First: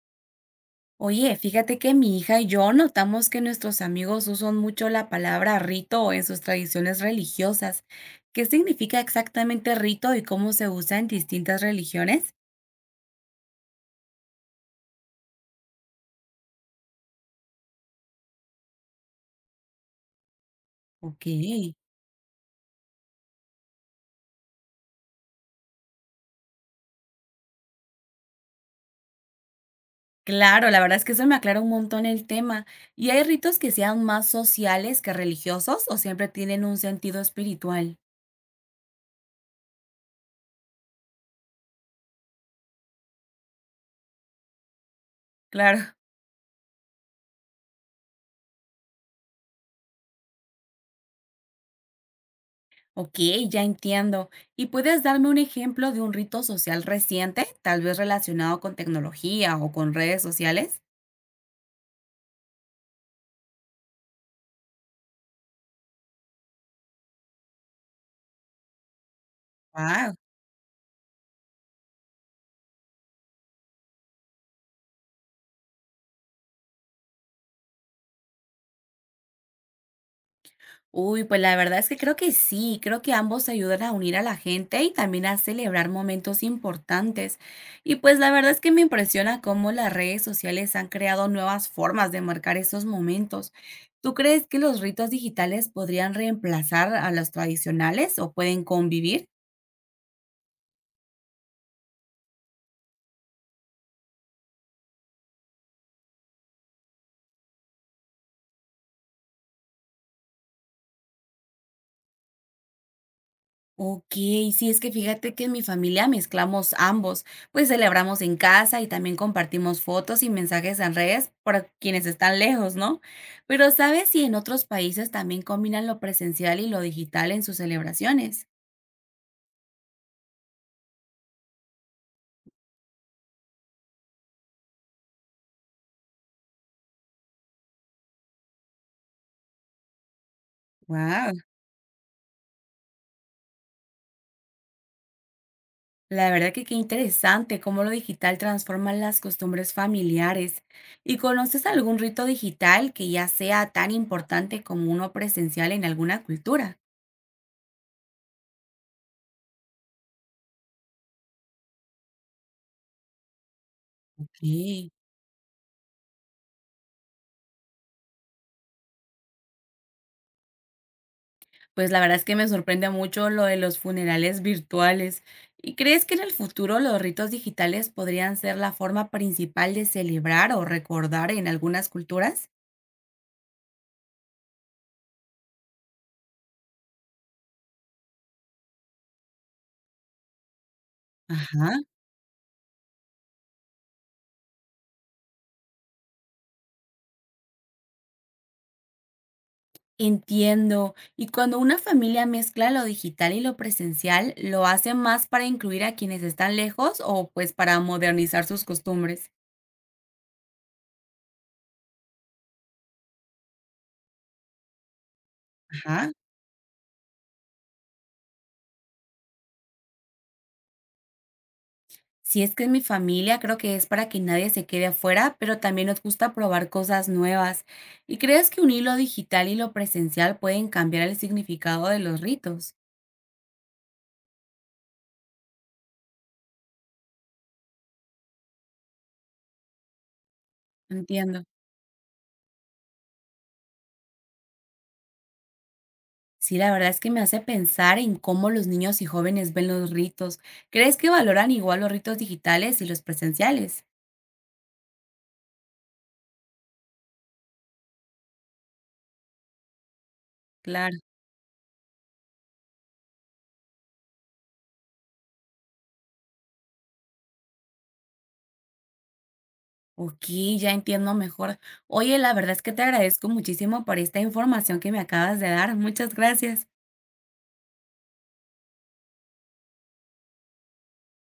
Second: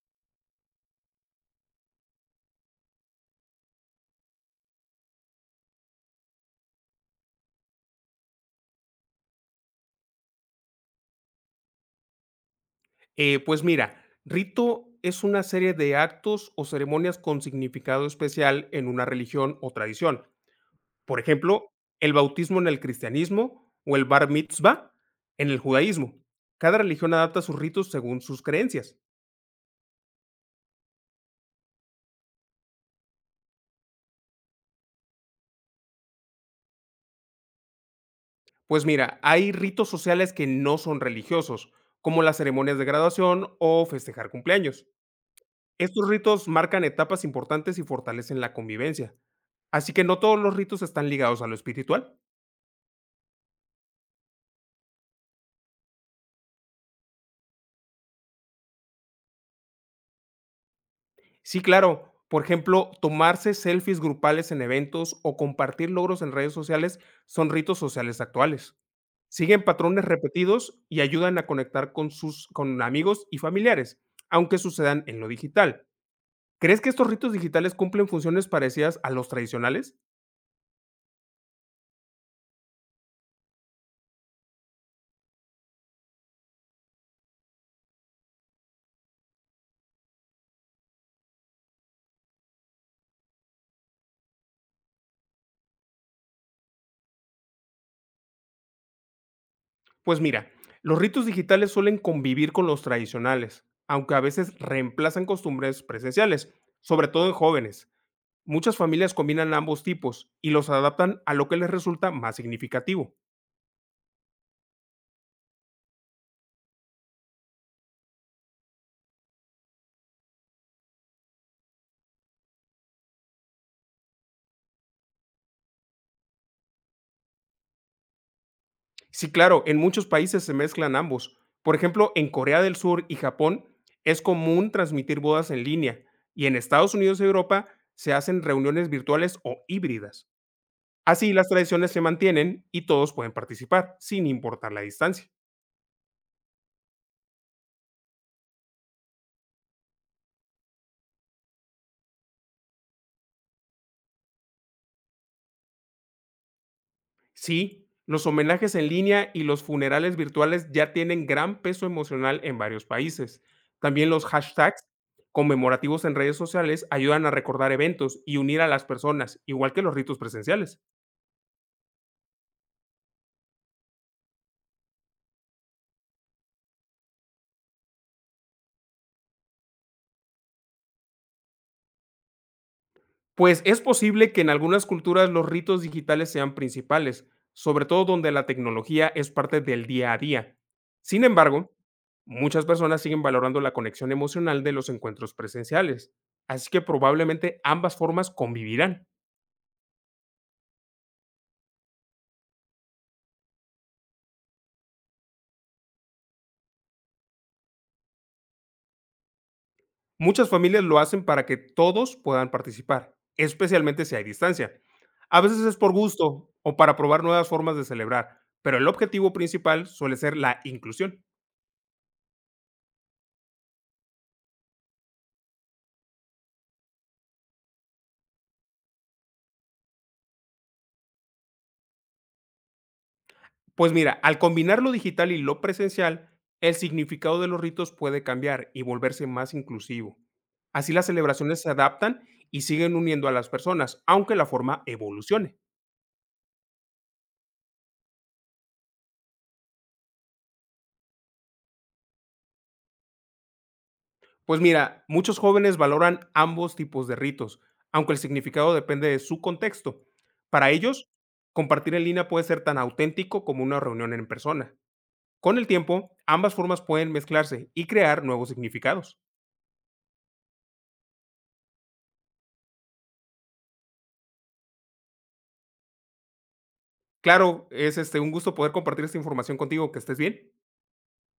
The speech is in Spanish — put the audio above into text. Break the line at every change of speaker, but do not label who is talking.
Oye, fíjate que mi hija y yo notamos que nuestros amigos usan mucho la palabra rito en sus tradiciones religiosas. ¿Qué significa exactamente rito y cómo se usa en distintas religiones?
Pues mira, rito es una serie de actos o ceremonias con significado especial en una religión o tradición. Por
Ok.
ejemplo, el bautismo en el cristianismo o el bar mitzvah en el judaísmo. Cada religión adapta sus ritos según sus creencias.
Claro, la verdad es que eso me aclara un montón el tema. ¿Y hay ritos que sean más sociales que religiosos o siempre tienen un sentido espiritual?
Pues mira, hay ritos sociales que no son religiosos, como las ceremonias de graduación o festejar cumpleaños.
Claro.
Estos ritos marcan etapas importantes y fortalecen la convivencia. Así que no todos los ritos están ligados a lo espiritual.
Ok, ya entiendo. ¿Y puedes darme un ejemplo de un rito social reciente, tal vez relacionado con tecnología o con redes sociales?
Sí, claro. Por ejemplo, tomarse selfies grupales en eventos o compartir logros en redes sociales son ritos sociales actuales. Siguen patrones
Wow.
repetidos y ayudan a conectar con amigos y familiares, aunque sucedan en lo digital. ¿Crees que estos ritos digitales cumplen funciones parecidas a los tradicionales?
Uy, pues la verdad es que creo que sí, creo que ambos ayudan a unir a la gente y también a celebrar momentos importantes. Y pues la verdad es que me impresiona cómo las redes sociales han creado nuevas formas de marcar esos momentos. ¿Tú crees que los ritos digitales podrían reemplazar a los tradicionales o pueden convivir?
Pues mira, los ritos digitales suelen convivir con los tradicionales, aunque a veces reemplazan costumbres presenciales, sobre todo en jóvenes. Muchas familias combinan ambos tipos y los adaptan a lo que les resulta más significativo.
Ok, sí, es que fíjate que en mi familia mezclamos ambos, pues celebramos en casa y también compartimos fotos y mensajes en redes para quienes están lejos, ¿no? Pero ¿sabes si en otros países también combinan lo presencial y lo digital en sus celebraciones?
Sí, claro, en muchos países se mezclan ambos. Por ejemplo, en Corea del Sur y Japón es común transmitir bodas en línea y en Estados Unidos y Europa se hacen reuniones virtuales o híbridas.
Wow,
Así las tradiciones se mantienen y todos pueden participar, sin importar la distancia.
la verdad que qué interesante cómo lo digital transforma las costumbres familiares. ¿Y conoces algún rito digital que ya sea tan importante como uno presencial en alguna cultura?
Sí, los homenajes en línea y los funerales virtuales ya tienen gran peso emocional en varios países. También los hashtags
Ok.
conmemorativos en redes sociales ayudan a recordar eventos y unir a las personas, igual que los ritos presenciales.
Pues la verdad es que me sorprende mucho lo de los funerales virtuales. ¿Y crees que en el futuro los ritos digitales podrían ser la forma principal de celebrar o recordar en algunas culturas?
Pues es posible que en algunas culturas los ritos digitales sean principales, sobre todo donde la tecnología es parte del día a día. Sin embargo,
Ajá.
muchas personas siguen valorando la conexión emocional de los encuentros presenciales, así que probablemente ambas formas convivirán.
Entiendo. Y cuando una familia mezcla lo digital y lo presencial, ¿lo hace más para incluir a quienes están lejos o pues para modernizar sus costumbres?
Muchas familias lo hacen para que todos puedan participar, especialmente si hay distancia. A veces es por
Ajá.
gusto o para probar nuevas formas de celebrar, pero el objetivo principal suele ser la inclusión.
Si es que en mi familia creo que es para que nadie se quede afuera, pero también nos gusta probar cosas nuevas. ¿Y crees que unir lo digital y lo presencial pueden cambiar el significado de los ritos?
Pues mira, al combinar lo digital y lo presencial, el significado de los ritos puede cambiar y volverse más inclusivo. Así las
Entiendo.
celebraciones se adaptan y siguen uniendo a las personas, aunque la forma evolucione.
Sí, la verdad es que me hace pensar en cómo los niños y jóvenes ven los ritos. ¿Crees que valoran igual los ritos digitales y los presenciales?
Pues mira, muchos jóvenes valoran ambos tipos de ritos, aunque el significado depende de su contexto. Para
Claro.
ellos, compartir en línea puede ser tan auténtico como una reunión en persona. Con el tiempo, ambas formas pueden mezclarse y crear nuevos significados.
Ok, ya entiendo mejor. Oye, la verdad es que te agradezco muchísimo por esta información que me acabas de dar. Muchas gracias.
Claro, es este un gusto poder compartir esta información contigo, que estés bien.